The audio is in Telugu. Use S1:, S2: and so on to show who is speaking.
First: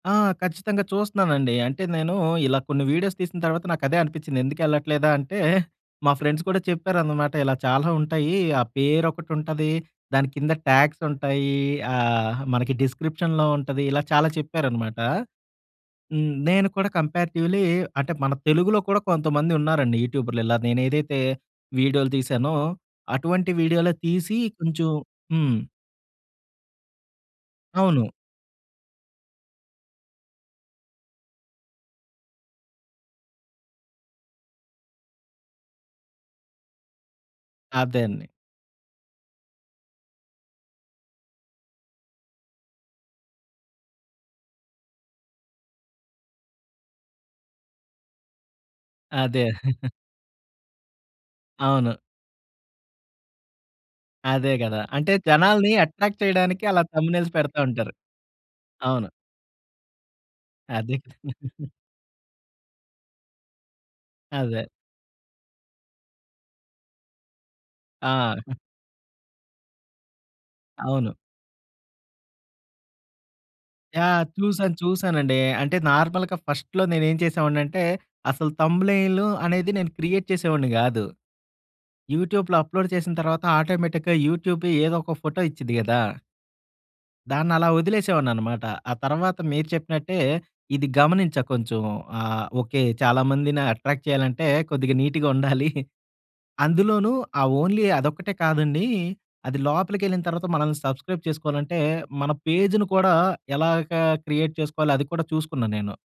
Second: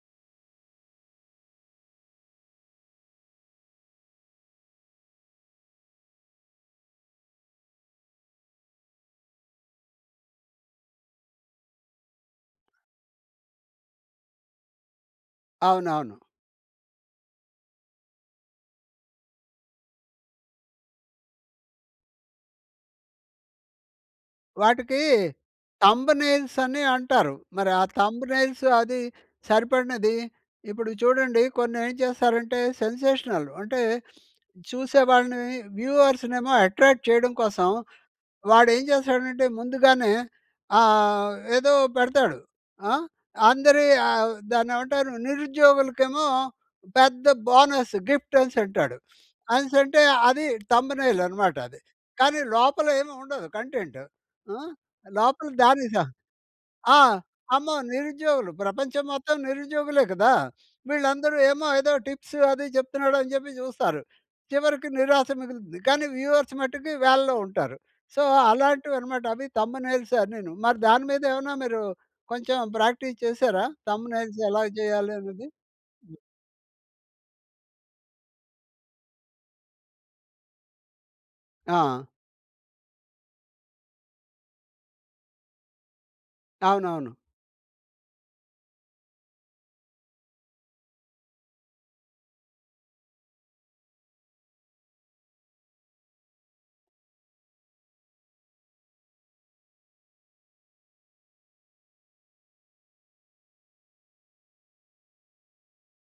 S1: ఆ! ఖచ్చితంగా చూస్తున్నానండి. అంటే నేను ఇలా కొన్ని వీడియోస్ తీసిన తర్వాత నాకదే అనిపించింది. ఎందుకెళ్ళట్లేదా అంటే మా ఫ్రెండ్స్ కూడా చెప్పారన్నమాట. ఇలా చాలా ఉంటాయి. ఆ పేరొకటి ఉంటది. దాని కింద ట్యాగ్స్ ఉంటాయి. ఆహ్, మనకి డిస్‌క్రిప్షన్‌లో ఉంటది. ఇలా చాలా చెప్పారన్నమాట.
S2: అవునవును.
S1: హ్మ్. నేను కూడా కంపేరేటివ్‌లీ అంటే మన తెలుగులో కూడా కొంతమంది ఉన్నారండి. యూట్యూబర్లు ఇలా నేను ఏదైతే వీడియోలు తీసానో అటువంటి వీడియోలు తీసి కొంచెం
S2: వాటికి
S1: హ్మ్.
S2: థంబ్‌నెయిల్స్ అని అంటారు. మరి ఆ
S1: అవును.
S2: థంబ్‌నెయిల్స్ అది సరిపడినది ఇప్పుడు చూడండి. కొన్ని ఏం చేస్తారంటే సెన్సేషనల్ అంటే చూసేవాడిని. వ్యూవర్స్ నేమో అట్రాక్ట్ చేయడం కోసం
S1: అదేండి.
S2: వాడు ఏం చేస్తాడంటే ముందుగానే ఆహ్, ఏదో పెడతాడు. ఆ! అందరి ఆహ్, దాన్నేమంటారు, నిరుద్యోగులకి ఏమో పెద్ద బోనస్ గిఫ్ట్ అనేసి అంటాడు.
S1: అదే.
S2: అనేసి అంటే అది థంబ్‌నెయిల్ అన్నమాట అది.
S1: అవును.
S2: కానీ లోపల ఏమి ఉండదు కంటెంట్.
S1: అదే
S2: హ్మ్.
S1: గదా! అంటే
S2: లోపల
S1: జనాల్ని
S2: దారిస
S1: అట్రాక్ట్ చేయడానికి అలా
S2: ఆ!
S1: థంబ్‌నెయిల్స్ పెడతా
S2: అమ్మో!
S1: ఉంటారు.
S2: నిరుద్యోగులు. ప్రపంచం
S1: అవును.
S2: మొత్తం నిరుద్యోగులే కదా!
S1: అదే.
S2: వీళ్ళందరూ ఏమో ఏదో టిప్స్ అది చెప్తున్నాడు అని చెప్పి చూస్తారు.
S1: అదే.
S2: చివరికి నిరాశ మిగులుతుంది. కానీ వ్యూవర్స్ మట్టుకు వేలల్లో ఉంటారు. సో,
S1: ఆ!
S2: అలాంటివి అన్నమాట. అవి థంబ్‌నెయిల్స్ అనీను మరి దాని
S1: అవును.
S2: మీదేమన్నా మీరు కొంచెం ప్రాక్టీస్ చేసారా?
S1: యాహ్!
S2: థంబ్‌నెయిల్స్ ఎలా
S1: చూసాను.
S2: చేయాలి
S1: చూసానండి.
S2: అనేది?
S1: అంటే
S2: హ్మ్.
S1: నార్మల్‌గా ఫస్ట్‌లో నేను ఏం చేసేవాడిని అంటే అసలు థంబ్‌నెయిలు అనేది నేను క్రియేట్ చేసేవాడిని కాదు.
S2: ఆ!
S1: యూట్యూబ్‌లో అప్లోడ్ చేసిన తర్వాత ఆటోమేటిక్‌గా యూట్యూబే ఏదో ఒక ఫోటో ఇచ్చిద్ధి గదా!
S2: అవునవును.
S1: దాన్నలా వదిలేసేవాడిని అన్నమాట. ఆ తరువాత మీరు చెప్పినట్టే ఇది గమనించా కొంచెం. ఆహ్, ఓకే. చాలా మందిని అట్రాక్ట్ చేయాలంటే కొద్దిగా నీట్‌గా ఉండాలి. అందులోనూ ఆ ఓన్లీ అదొక్కటే కాదండి. అది లోపలికెళ్ళిన తరువాత మనల్ని సబ్స్‌క్రైబ్ చేసుకోవాలంటే మన పేజును కూడా ఎలాగా క్రియేట్ చేసుకోవాలో అది కూడా చూసుకున్నా నేను.